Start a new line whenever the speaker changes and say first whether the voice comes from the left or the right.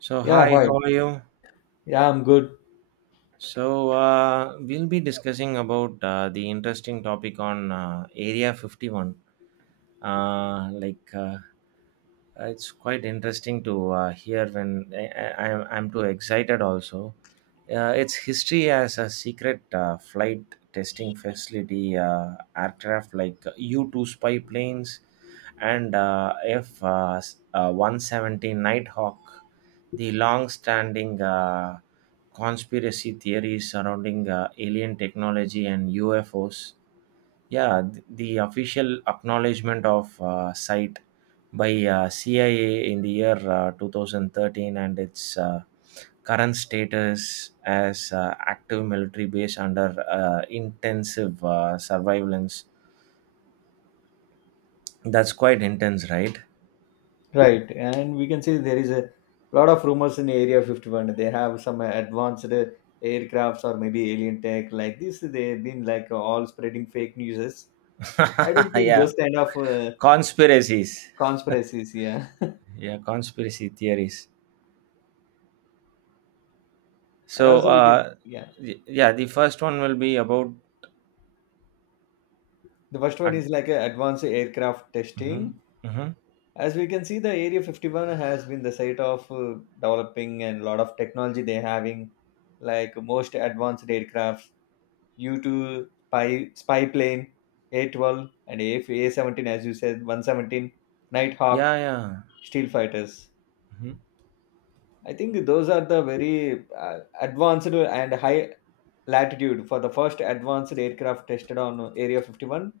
right: So
left: Yeah,
right: hi,
left: hi.
right: how are you?
left: Yeah, I'm good.
right: So we'll be discussing about the interesting topic on Area 51. Uh, like uh, it's quite interesting to hear when I'm too excited also. Its history as a secret flight testing facility, aircraft like U 2 spy planes and F 170 Nighthawk, the long standing conspiracy theories surrounding alien technology and UFOs. Yeah, the official acknowledgement of site by CIA in the year 2013, and its current status as active military base under intensive surveillance. That's quite intense, right?
left: Right. And we can see there is a lot of rumors in Area 51. They have some advanced aircrafts or maybe alien tech like this. They've been like all spreading fake news. I don't think
right: Yeah,
left: those kind of
right: conspiracies.
left: conspiracies. Yeah. And
right: Yeah, conspiracy theories. So,
left: also, we can,
right: uh,
left: yeah.
right: yeah, the first one will be about.
left: The first
right: Uh,
left: one is like advanced aircraft
right: mhm,
left: testing.
right: mhm.
left: As we can see, the Area 51 has been the site of developing and lot of technology they're having, like most advanced aircrafts due to spy plane A12 and A17 as you said 117
right: Yeah,
left: Nighthawk
right: yeah.
left: steel fighters.
right: Mhm.
left: I think those are the very advanced and high latitude for the first advanced aircraft tested on Area 51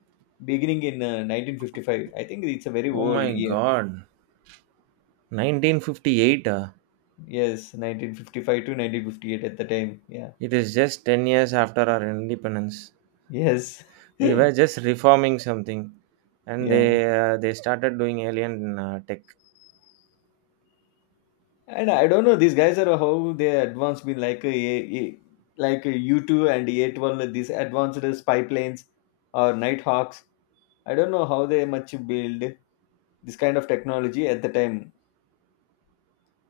left: beginning in 1955. I think it's a very
right: Oh
left: old
right: my
left: year.
right: god. 1958,
left: Yes, 1955 to 1958 at the time. Yeah.
right: it is just 10 years after our independence.
left: Yes.
right: We were just reforming something, and they
left: yeah.
right: uh, they started doing alien tech.
left: And I don't know, these guys are how they advanced with like a U2 and A12, these advanced spy planes or Nighthawks. I don't know how they much build this kind of technology at the time.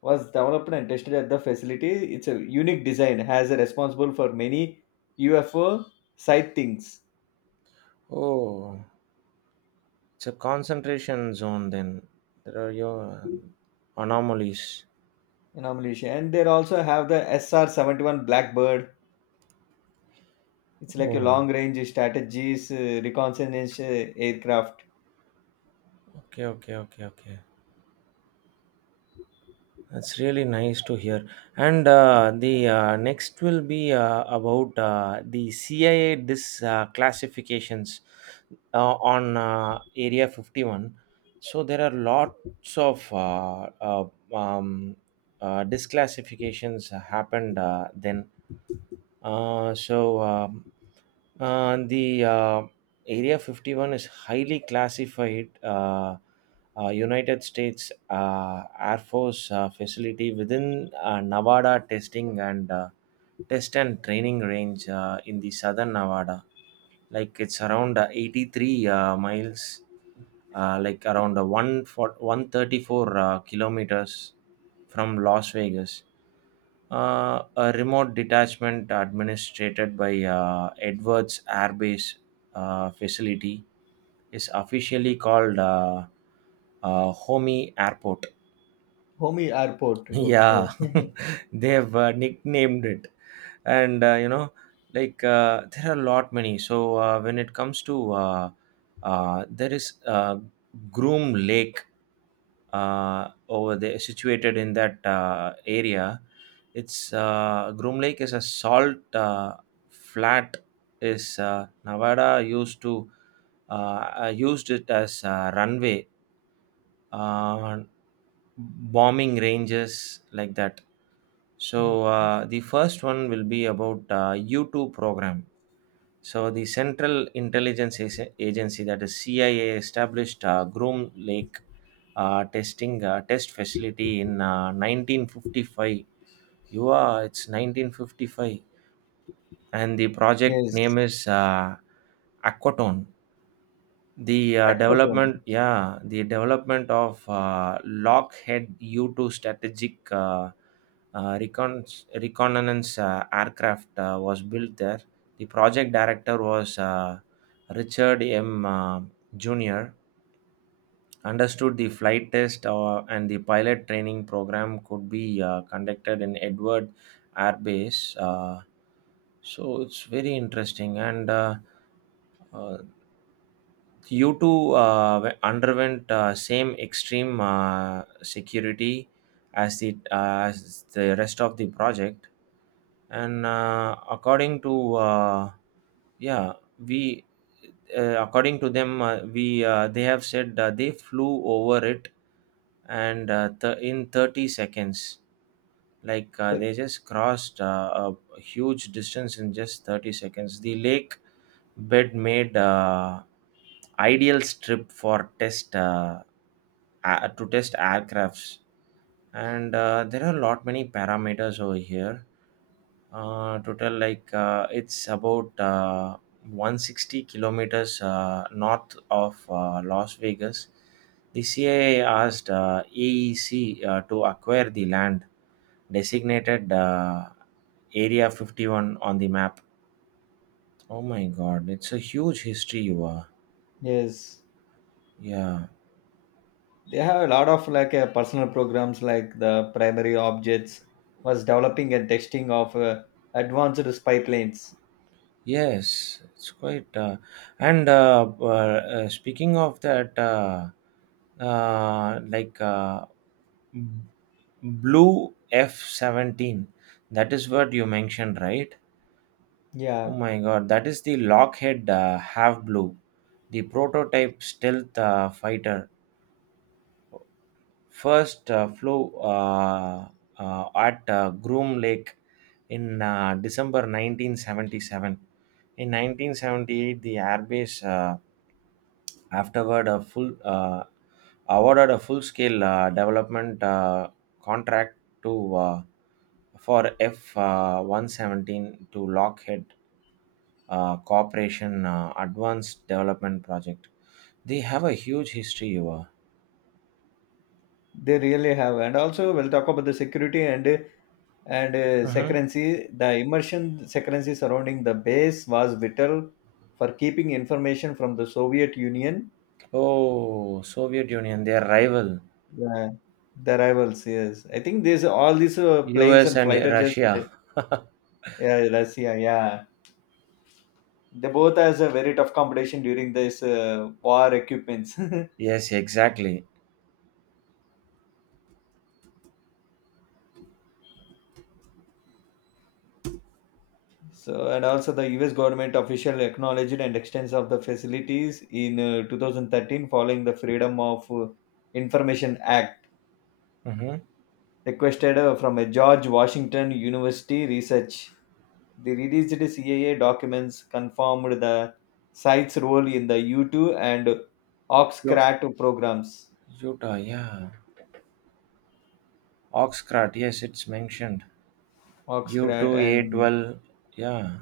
left: Was developed and tested at the facility. It's a unique design, has a responsible for many UFO sightings
right: Oh, it's a concentration zone then. There are your anomalies.
left: in Malaysia. And they also have the SR-71 Blackbird. It's like a
right: Oh,
left: long-range strategies reconnaissance aircraft.
right: okay, okay, okay, okay. That's really nice to hear. And the next will be about the CIA dis classifications on Area 51. So there are lots of um, disclassifications happened then. So the Area 51 is highly classified. United States Air Force facility within Nevada testing and test and training range in the southern Nevada. Like it's around 83 miles, like around 1 for 134 kilometers from Las Vegas. A remote detachment administrated by Edwards Air Base facility is officially called Homey Airport.
left: Homie airport. Okay.
right: Yeah, they've nicknamed it, and like there are a lot many. So when it comes to there is Groom Lake over there, situated in that area. It's Groom Lake is a salt flat. Is Nevada used it as a runway, uh, bombing ranges like that.
left: No.
right: So the first one will be about U2 program. So the Central Intelligence Agency, that is CIA, established Groom Lake test facility in 1955. You are, it's 1955, and the project name
left: Yes,
right: is Aquatone. The uh,
left: Aquatone.
right: development, yeah, the development of Lockheed U-2 strategic uh, recon- reconnaissance aircraft was built there. The project director was Richard M. Jr. Understood the flight test, and the pilot training program could be conducted in Edward Air Base. So it's very interesting. And uh, you two underwent same extreme security as the rest of the project, and according to yeah we according to them we they have said they flew over it and in 30 seconds, like
left: Uh,
right: they just crossed a huge distance in just 30 seconds. The lake bed made ideal strip to test aircrafts, and there are a lot many parameters over here. Total like It's about 160 kilometers north of Las Vegas. The CIA asked AEC to acquire the land, designated Area 51 on the map. Oh my god, it's a huge history. You are.
left: Yes,
right: Yeah.
left: they have a lot of like personal programs like the primary objects was developing and testing of advanced spy planes.
right: Yes, it's quite. And speaking of that, uh, like uh, b- Blue F-17, that is what you mentioned, right? Oh
left: Yeah,
right: my God, that is the Lockheed Have Blue, the prototype stealth fighter. First flew at Groom Lake in December 1977. In 1978, the airbase. Afterward, a full awarded a full-scale development contract to for F 117 to Lockheed Corporation Advanced Development Project. They have a huge history.
left: they really have. And also, we'll talk about the security and
right: Mhm.
left: secrecy. The immersion secrecy surrounding the base was vital for keeping information from the Soviet Union.
right: Oh, Soviet Union, their rival,
left: Yeah, the rivals. Yes, I think these all these planes
right: U.S.
left: and
right: and
left: fighter jets.
right: Russia.
left: Yeah, Russia. Yeah, they both has a very tough competition during this war equipments.
right: Yes, exactly.
left: So and also the US government official acknowledged and extends of the facilities in 2013 following the freedom of information act
right: Mm-hmm.
left: requested from a George Washington university research, the released CIA documents confirmed the site's role in the U2 and
right: U-
left: oxcrat programs
right: Utah, yeah. Oxcart, yes, it's mentioned.
left: oxcrat
right: U2,
left: And
right: A12, yeah.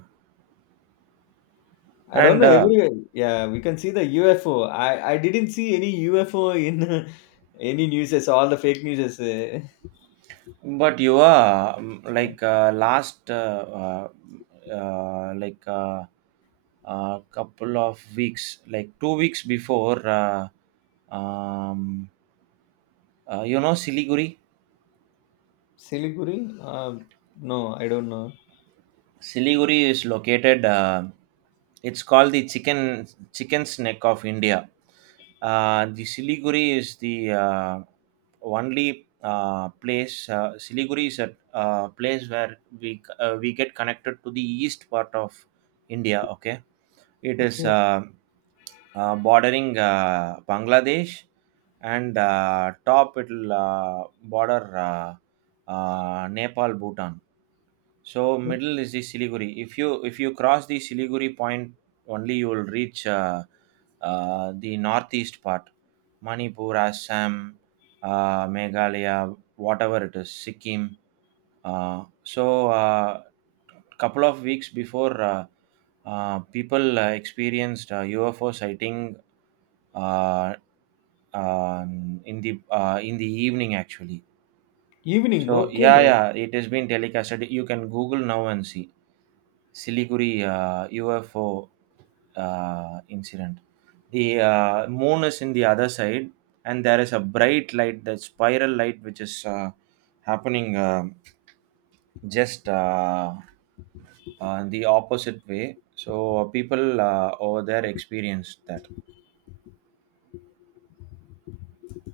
left: I don't
right: And
left: know everywhere. Yeah, we can see the UFO. I didn't see any UFO in any news. All the fake news.
right: but you are,
left: Yeah,
right: last uh, like uh, couple of weeks, like 2 weeks before, um, you know Siliguri.
left: Siliguri. Um, no, I don't know.
right: Siliguri is located. It's called the chicken's neck of India. The Siliguri is the only place. Siliguri is a place where we get connected to the east part of India. Okay, it is
left: Okay,
right: bordering Bangladesh, and top it'll border Nepal, Bhutan. So middle is the Siliguri. If you cross the Siliguri point, only you will reach the northeast part, Manipur, Assam, Meghalaya, whatever it is, Sikkim. So couple of weeks before, people experienced UFO sighting, uh, in the evening actually.
left: evening.
right: So yeah,
left: Okay,
right: yeah, it has been telecasted. You can Google now and see Siliguri UFO incident. The moon is in the other side, and there is a bright light, that spiral light, which is happening just the opposite way. So people over there experienced that.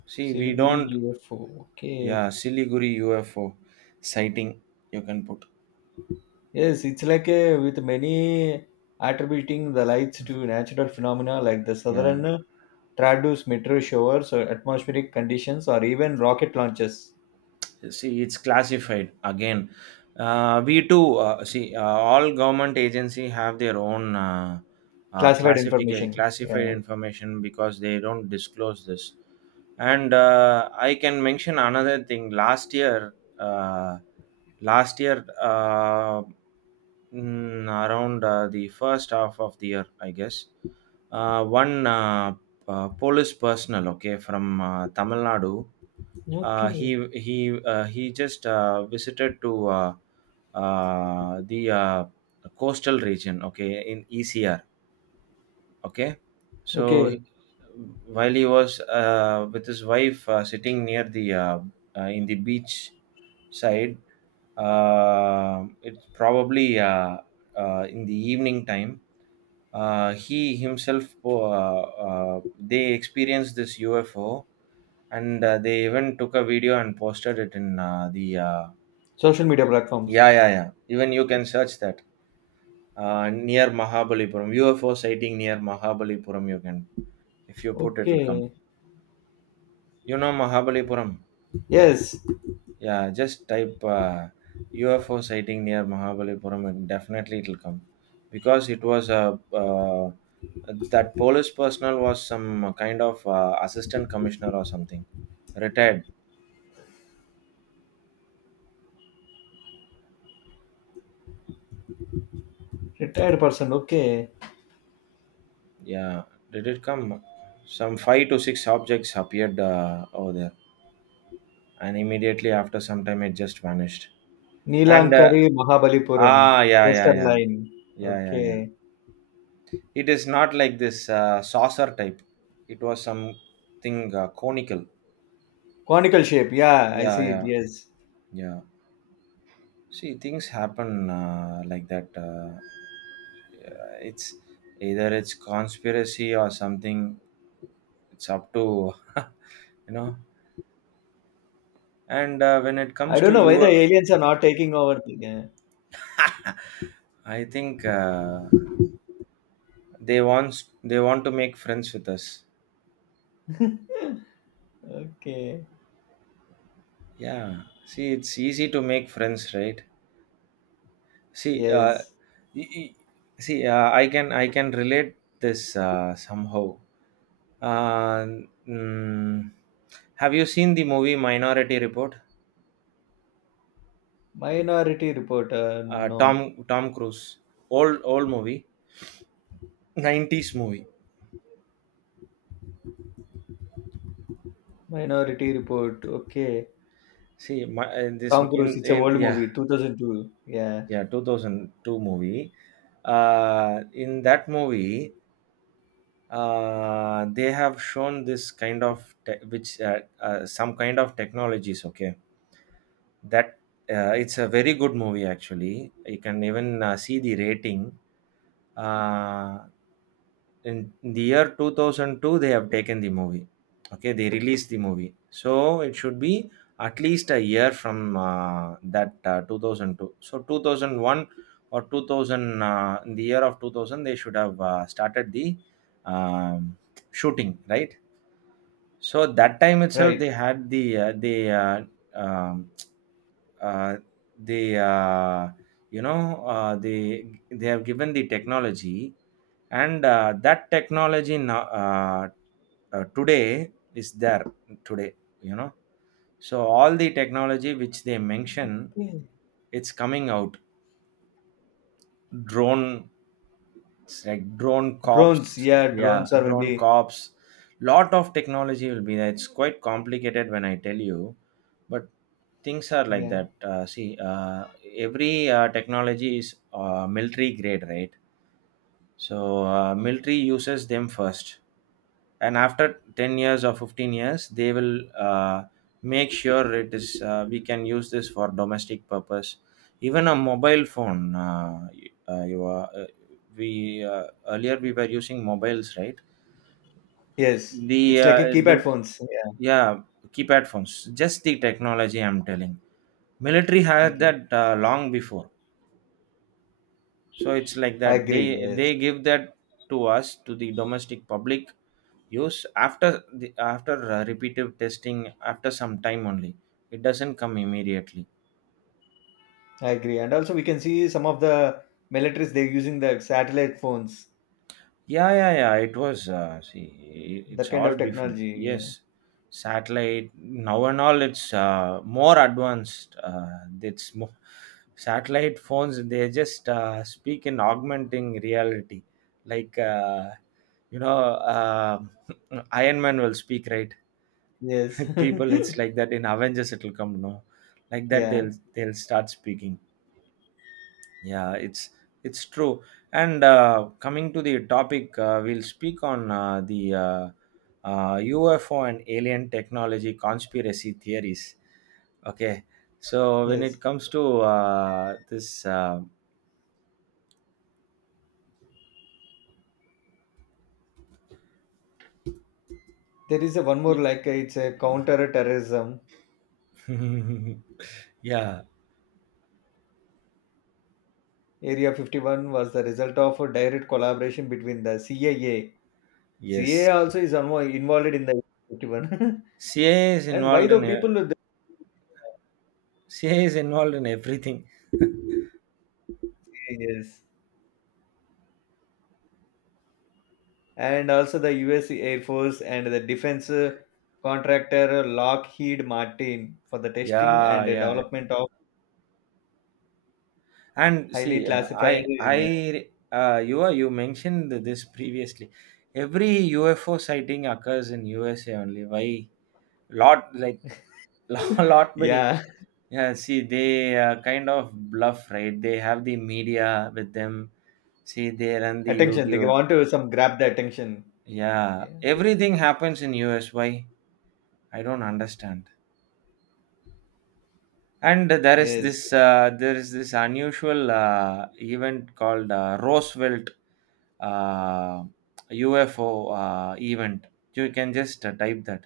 right: See, we
left: Siliguri
right: don't.
left: UFO. Okay,
right: Yeah, Siliguri UFO sighting. You can put.
left: yes, it's like a, with many attributing the lights to natural phenomena like the
right: Yeah.
left: southern Trados meteor showers or atmospheric conditions or even rocket launches.
right: See, it's classified again. We too see all government agency have their own
left: Classified
right: classified
left: information.
right: classified
left: Yeah.
right: information because they don't disclose this. And I can mention another thing. Last year uh, last year uh, mm, around the first half of the year, I guess. One police personnel, okay, from Tamil Nadu. uh, he
left: Okay.
right: he uh, he just visited to the coastal region, okay, in ECR. Okay, so
left: Okay.
right: while he was with his wife sitting near the in the beach side, it's probably in the evening time. He himself they experienced this UFO, and they even took a video and posted it in the
left: social media platforms.
right: yeah, yeah, yeah. Even you can search that near Mahabalipuram UFO sighting, near Mahabalipuram. You can, if you put, it
left: okay.
right: will come. You know Mahabalipuram?
left: Yes.
right: Yeah, just type UFO sighting near Mahabalipuram, and definitely it'll come, because it was a that police personnel was some kind of assistant commissioner or something, retired.
left: Retired person. Okay.
right: Yeah, did it come? Some five to six objects appeared over there, and immediately after some time it just vanished. And
left: 'Neelankarai Mahabalipuram',
right: yeah, yeah,
left: 'coastal
right: yeah,
left: line'.
right: yeah, yeah,
left: okay.
right: yeah. It is not like this saucer type. It was something conical.
left: 'Conical shape' yeah! I
right: Yeah,
left: see it.
right: yeah.
left: Yes.
right: Yeah. See, things happen like that. Yeah, it's either it's conspiracy or something. It's up to you know. And when it
left: I
right: comes to
left: don't know why the
right: you,
left: aliens are not taking over the గా
right: I think they want to make friends with us.
left: Okay.
right: Yeah. See, it's easy to make friends, right? See, uh,
left: yes.
right: y- y- See, I can relate this somehow. Uh, mm, have you seen the movie Minority Report?
left: 'Minority Report' ah, no.
right: Tom Cruise, old movie, 90s movie.
left: 'Minority Report' okay.
right: See, my, this
left: 'Tom Cruise' it's a
right: in
left: old
right: Yeah,
left: movie 2002 yeah!
right: yeah, 2002 movie. In that movie, they have shown this kind of which some kind of technologies. Okay. That It's a very good movie actually. You can even see the rating. Uh, in the year 2002, they have taken the movie. Okay, they released the movie. So it should be at least a year from that 2002. So 2001 or 2000. In the year of 2000, they should have started the um, shooting, right? So that time itself,
left: right.
right: they had um, uh, the they have given the technology, and that technology now today is there today. You know, so all the technology which they mention,
left: okay.
right: it's coming out. Drone. It's like drone
left: 'drones'
right: cops.
left: Yeah!
right: Yeah,
left: 'drones' are maybe
right: drone
left: yeah!
right: cops. Lot of technology will be there. It's quite complicated when I tell you, but things are like that. See, every technology is military grade, right? So military uses them first, and after 10 years or 15 years, they will make sure it is we can use this for domestic purpose. Even a mobile phone, y- you are, we earlier we were using mobiles, right?
left: Yes, it's like a
right: The
left: keypad phones. Yeah.
right: Yeah, keypad phones, just the technology. I'm telling, military had
left: Okay.
right: that long before. So it's like
left: I
right: that,
left: agree.
right: they
left: Yes,
right: give that to us, to the domestic public use, after the after repeated testing, after some time only. It doesn't come immediately.
left: I agree. And also, we can see some of the militaries they're using the satellite phones,
right: Yeah, yeah, yeah, it was, see,
left: that
right: it's
left: kind
right: all
left: of
right: before.
left: technology.
right: Yes.
left: Yeah.
right: Satellite now and all, it's more advanced. It's more, satellite phones, they just speak in augmenting reality, like, you know uh, Iron Man will speak, right?
left: Yes.
right: People, it's like that. In Avengers, it'll come, no? Like that,
left: yeah.
right: they'll start speaking. Yeah, it's true. And coming to the topic, we'll speak on the uh, uh, UFO and alien technology conspiracy theories. Okay. So when
left: Yes.
right: it comes to this, uh,
left: There is a one more like it's a counter-terrorism.
right: y- yeah,
left: Area 51 was the result of a direct collaboration between the CIA.
right: yes.
left: CIA also is involved in the 51.
right: CIA is
left: And why
right: involved
left: the
right: in
left: people?
right: everything.
left: Yes. And also the US Air Force and the defense contractor Lockheed Martin for the testing
right: Yeah,
left: and
right: yeah.
left: development of
right: And
left: highly
right: see,
left: classified. Yeah,
right: you mentioned this previously. Every UFO sighting occurs in USA only. Why? Lot, like, lot many.
left: yeah.
right: Yeah, see, they kind of bluff, right? They have the media with them. See, they run the
left: Attention. They
right: YouTube.
left: want to some grab the attention.
right: Yeah,
left: Yeah.
right: everything happens in US. Why? I don't understand. And
left: Yes.
right: there is this unusual event called Roosevelt uh, UFO event. You can just type that.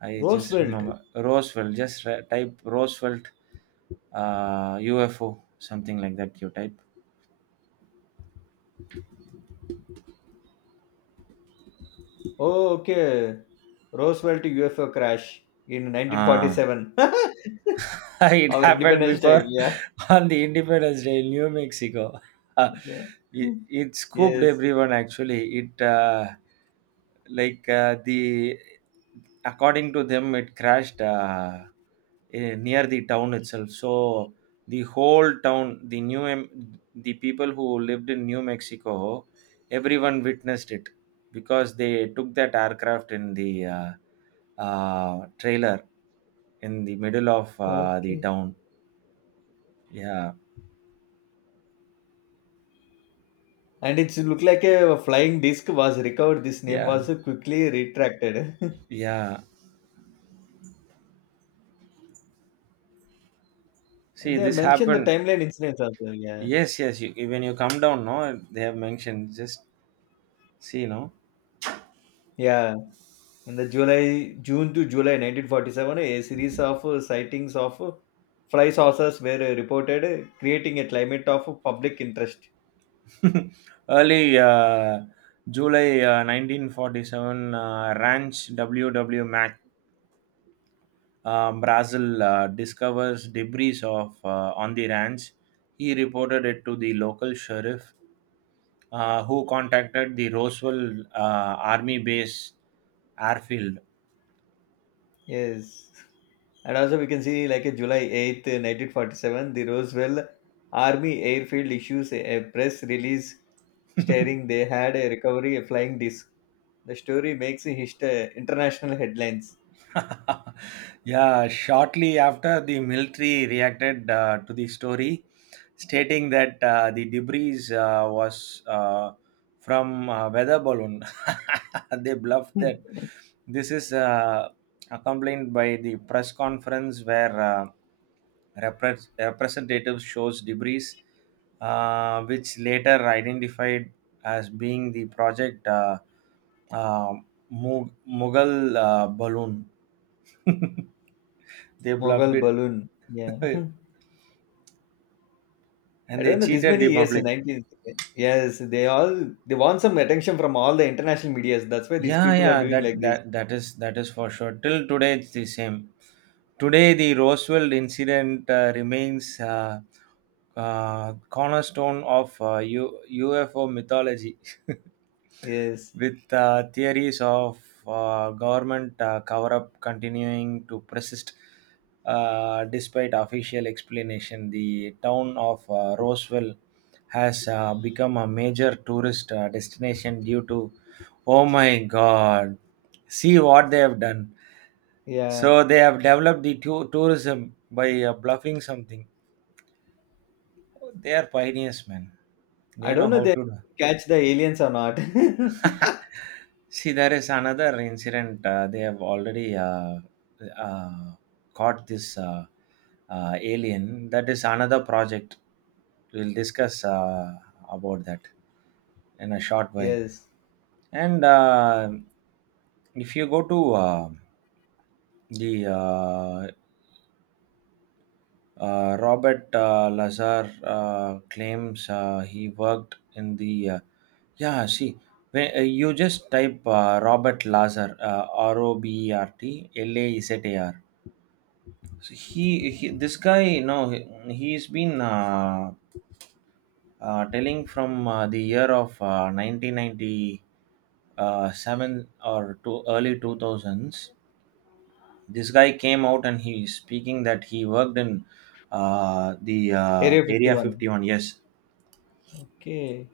right: I just
left: Roosevelt.
right: remember Roosevelt. Just type Roosevelt, UFO, something like that. You type.
left: Oh, okay. Roosevelt UFO crash in
right: Ah,
left: 1947.
right: it
left: Our
right: happened
left: Independence Day.
right: before,
left: Yeah.
right: on the Independence Day, in New Mexico. Uh,
left: Yeah.
right: it scooped
left: Yes.
right: everyone, actually. It the According to them, it crashed, near the town itself. So the whole town, the people who lived in New Mexico, everyone witnessed it, because they took that aircraft in the trailer, in the middle of the
left: Okay.
right: town. Yeah,
left: And it's looked like a flying disc was recovered. This name
right: yeah,
left: was quickly retracted.
right: yeah. See,
left: They
right: this
left: mentioned the
right: happened.
left: timeline incidents also. Yeah,
right: Yes, yes. You, when you come down, no, they have mentioned. Just see, no.
left: yeah. In the July, June to July 1947, a series of sightings of fly saucers were reported, creating a climate of public interest.
right: Early July, 1947, Ranch W W Mac, Brazil discovers debris of, on the ranch. He reported it to the local sheriff, who contacted the Roswell Army Base, airfield.
left: Yes. And also, we can see like a July 8th, 1947, the Roswell Army Airfield issues a press release stating they had a recovery a flying disc. The story makes a international headlines.
right: Yeah, shortly after, the military reacted to the story, stating that the debris was from weather balloon. They bluffed
left: Hmm.
right: that. This is accompanied by the press conference, where representatives shows debris, which later identified as being the project uh, Mughal balloon. They bluffed
left: Mughal
right: it.
left: balloon. Yeah.
right: And
left: I
right: they
left: don't know. This
right: cheated
left: many
right: the
left: years,
right: public.
left: 19. Yes, they want some attention from all the international medias. That's why these
right: Yeah,
left: people are
right: yeah,
left: doing
right: that
left: like this.
right: that that is that is for sure. Till today it's the same. Today, the Roswell incident remains, cornerstone of UFO mythology.
left: Yes.
right: With theories of government cover up continuing to persist, despite official explanation. The town of Roswell has become a major tourist destination due to, oh my god, see what they have done.
left: Yeah.
right: So they have developed the tourism by bluffing something. They are pioneers, man.
left: I
right: They
left: don't
right: know
left: know
right: how
left: they
right: to
left: catch the aliens or not.
right: do. See, there is another incident. They have already uh, caught this alien. That is another project. We'll discuss about that in a short while.
left: yes.
right: And if you go to the Robert Lazar claims he worked in the, yeah. See, when, you just type Robert Lazar, Robert Lazar. So he, this guy, no, he, he's been telling from the year of 1997, or to early 2000s. This guy came out and he's speaking that he worked in the
left: Area
right: area
left: 51.
right: 51. Yes,
left: Okay.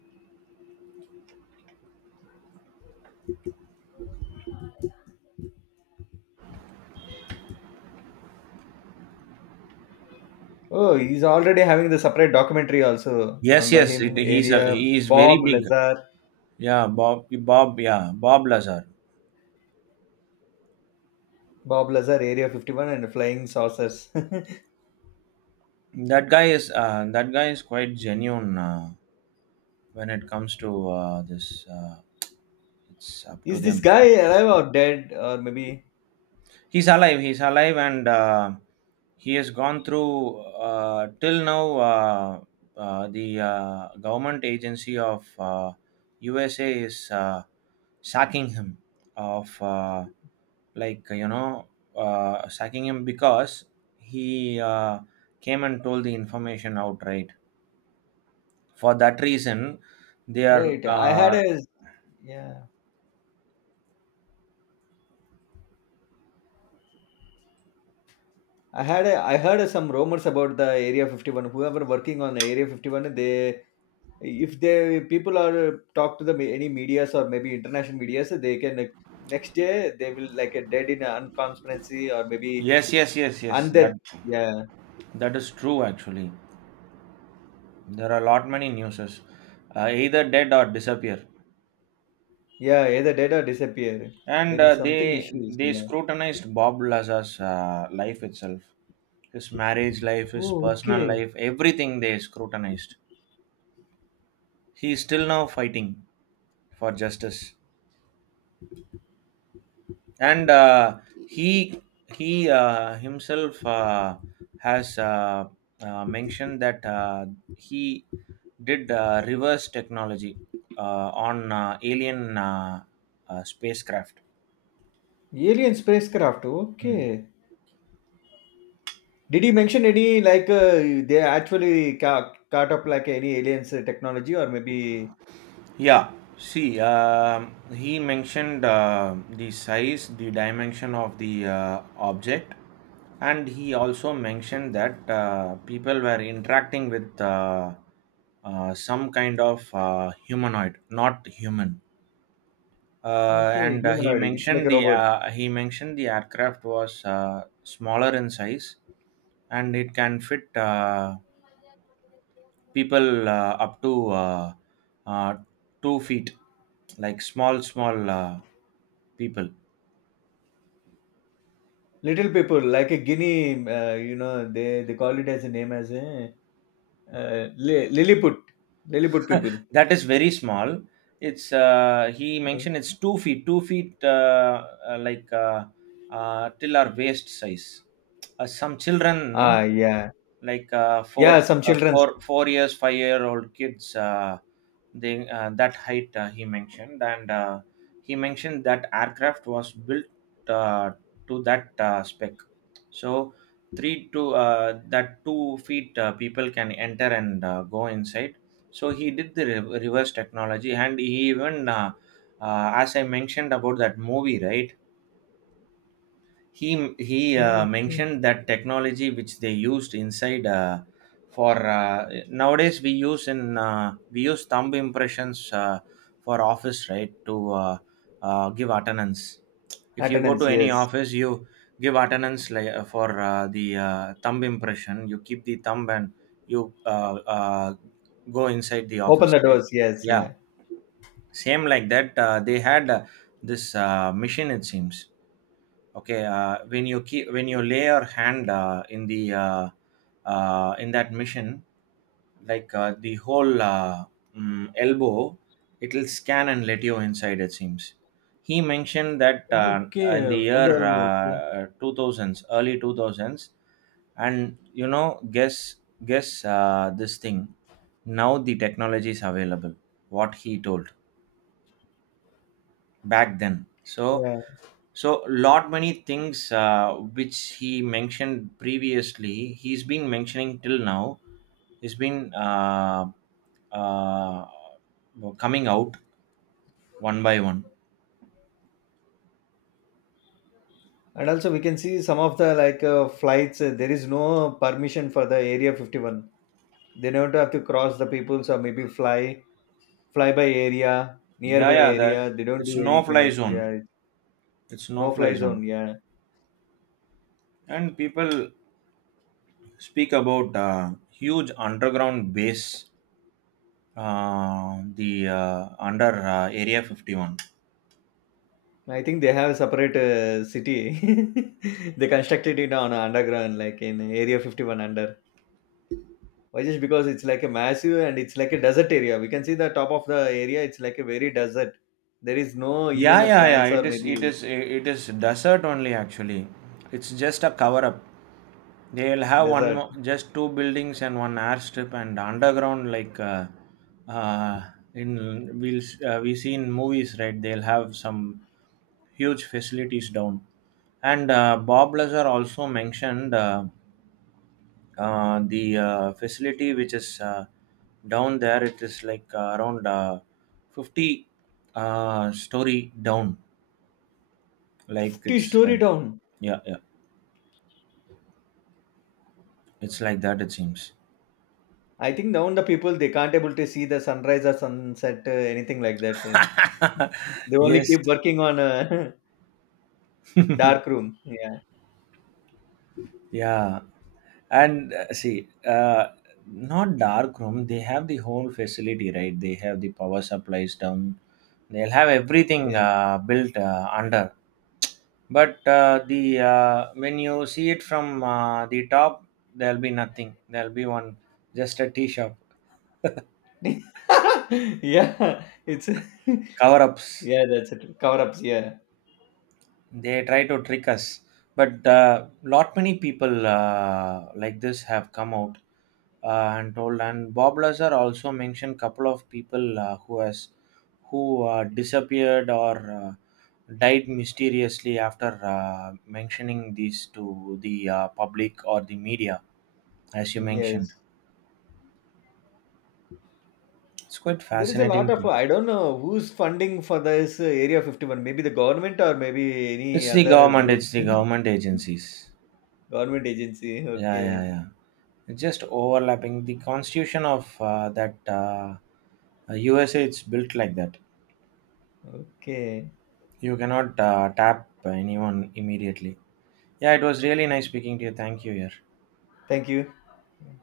left: Oh, he's already having the separate documentary also
right: yes,
left: on by
right: yes,
left: him. Area
right: he's very
left: Bob
right: big.
left: Lazar.
right: Yeah. Bob, yeah, Bob Lazar.
left: Bob Lazar, Area 51 and Flying Saucers.
right: That guy is quite genuine, when it comes to this. It's up to
left: Is this
right: them.
left: guy alive or dead or maybe
right: He's alive, he's alive. And he has gone through, till now, the government agency of USA is sacking him, of like, sacking him because he came and told the information outright. For that reason, they are
left: right? I had a yeah. I had a I heard some rumors about the Area 51. Whoever working on Area 51, they if they people are talk to the any medias or maybe international medias, they can next day they will like a dead in an unconsparency or maybe
right: yes, yes, yes, yes,
left: undead.
right: that,
left: Yeah,
right: that is true, actually. There are a lot many newses, either dead or disappear.
left: yeah, either dead or disappear.
right: And
left: There is
right: they
left: something issues.
right: they
left: Yeah.
right: scrutinized Bob Laza's life itself, his marriage life, his
left: Oh,
right: personal
left: okay.
right: life, everything they scrutinized. He is still now fighting for justice. And he he himself has mentioned that he did reverse technology on alien spacecraft.
left: Alien spacecraft.
right: Mm.
left: Okay. Did he mention any like they actually caught up like any aliens technology or maybe
right: Yeah, see, he mentioned the size, the dimension of the object, and he also mentioned that people were interacting with some kind of humanoid, not human. Uh,
left: okay
right: and uh,
left: humanoid? It's like a robot.
right: he mentioned the aircraft was smaller in size, and it can fit. People up to uh, 2 feet, like, small people.
left: Little people like a guinea. You know they call it as a name as a Lilliput people.
right: That is very small. It's He mentioned it's 2 feet, 2 feet, like, till our waist size. Some children, no,
left: Ah, yeah,
right: like
left: yeah, some childrens.
right: 4 years, 5 year old kids. They, that height he mentioned, and he mentioned that aircraft was built, uh, to that spec. So three to, that 2 feet people can enter and go inside. So he did the reverse technology, and he even, as I mentioned about that movie, right? he he
left: Okay,
right: mentioned that technology which they used inside. For Nowadays, we use thumb impressions, for office, right? To uh, give attendance. If you go
left: attendance,
right: to any
left: yes.
right: office, you give attendance, like, for the thumb impression, you keep the thumb, and you go inside the
left: Open
right: office,
left: the
right: right?
left: doors, yes,
right: Yeah,
left: yeah.
right: same like that, they had this machine, it seems. Okay, when you lay your hand in that machine, like, the whole, elbow, it will scan and let you inside, it seems. He mentioned that
left: Okay,
right: in the
left: from the
right: year,
left: elbow. Okay,
right: 2000s, early 2000s. And guess this thing, now the technology is available, what he told back then. so
left: yeah.
right: so, lot many things which he mentioned previously, he's been mentioning till now. He's been uh, coming out one by one.
left: And also, we can see some of the like flights. There is no permission for the Area 51. They don't have to cross the peoples or maybe fly by area
right: Yeah,
left: nearby
right: yeah,
left: area,
right: that,
left: they don't
right: it's
left: do
right: no
left: any kind
right: fly
left: of,
right: zone.
left: yeah,
right: It's no
left: no
right: fly
left: fly
right: zone,
left: zone. Yeah,
right: and people speak about huge underground base, the under, Area 51.
left: I think they have a separate city. They constructed it on underground like in area 51 under. Why? Just because it's like a massive and it's like a desert area, we can see the top of the area, it's like a very desert. There is no even
right: Yeah,
left: a
right: yeah, yeah.
left: plants or maybe
right: It is desert only. Actually, it's just a cover up. They'll have one
left: desert.
right: more, just two buildings and one airstrip and underground, like, uh, in we'll we see in movies, right? They'll have some huge facilities down. And Bob Lazar also mentioned the facility which is down there. It is like, around 50 story down. Like,
left: 50
right: it's
left: story
right: like,
left: down.
right: yeah, yeah, it's like that, it seems.
left: I think now the people they can't able to see the sunrise or sunset, anything like that. They only
right: Yes.
left: keep working on a dark room. Yeah,
right: Yeah, and see, not dark room. They have the whole facility, right? They have the power supplies down. They'll have everything
left: yes.
right: built under. But the, when you see it from the top, there'll be nothing. There'll be one, just a tea shop.
left: yeah, it's
right: Cover ups.
left: yeah, that's it. Cover ups. Yeah,
right: They try to trick us. But lot many people, like this, have come out, and told. And Bob Lazar also mentioned couple of people, who disappeared or died mysteriously after mentioning these to the public or the media, as you mentioned.
left: yes.
right: It's quite
left: There is a lot
right: fascinating,
left: of
right: too.
left: I don't know who's funding for this area 51. Maybe the government or maybe any
right: It's the
left: other
right: government.
left: group,
right: It's the government agencies.
left: government agency.
right: Yeah, yeah,
left: Okay,
right: yeah. It's just overlapping. The constitution of that USA, it's built like that.
left: okay.
right: You cannot tap anyone immediately. Yeah, it was really nice speaking to you. Thank you, yeah.
left: Thank you. Yeah.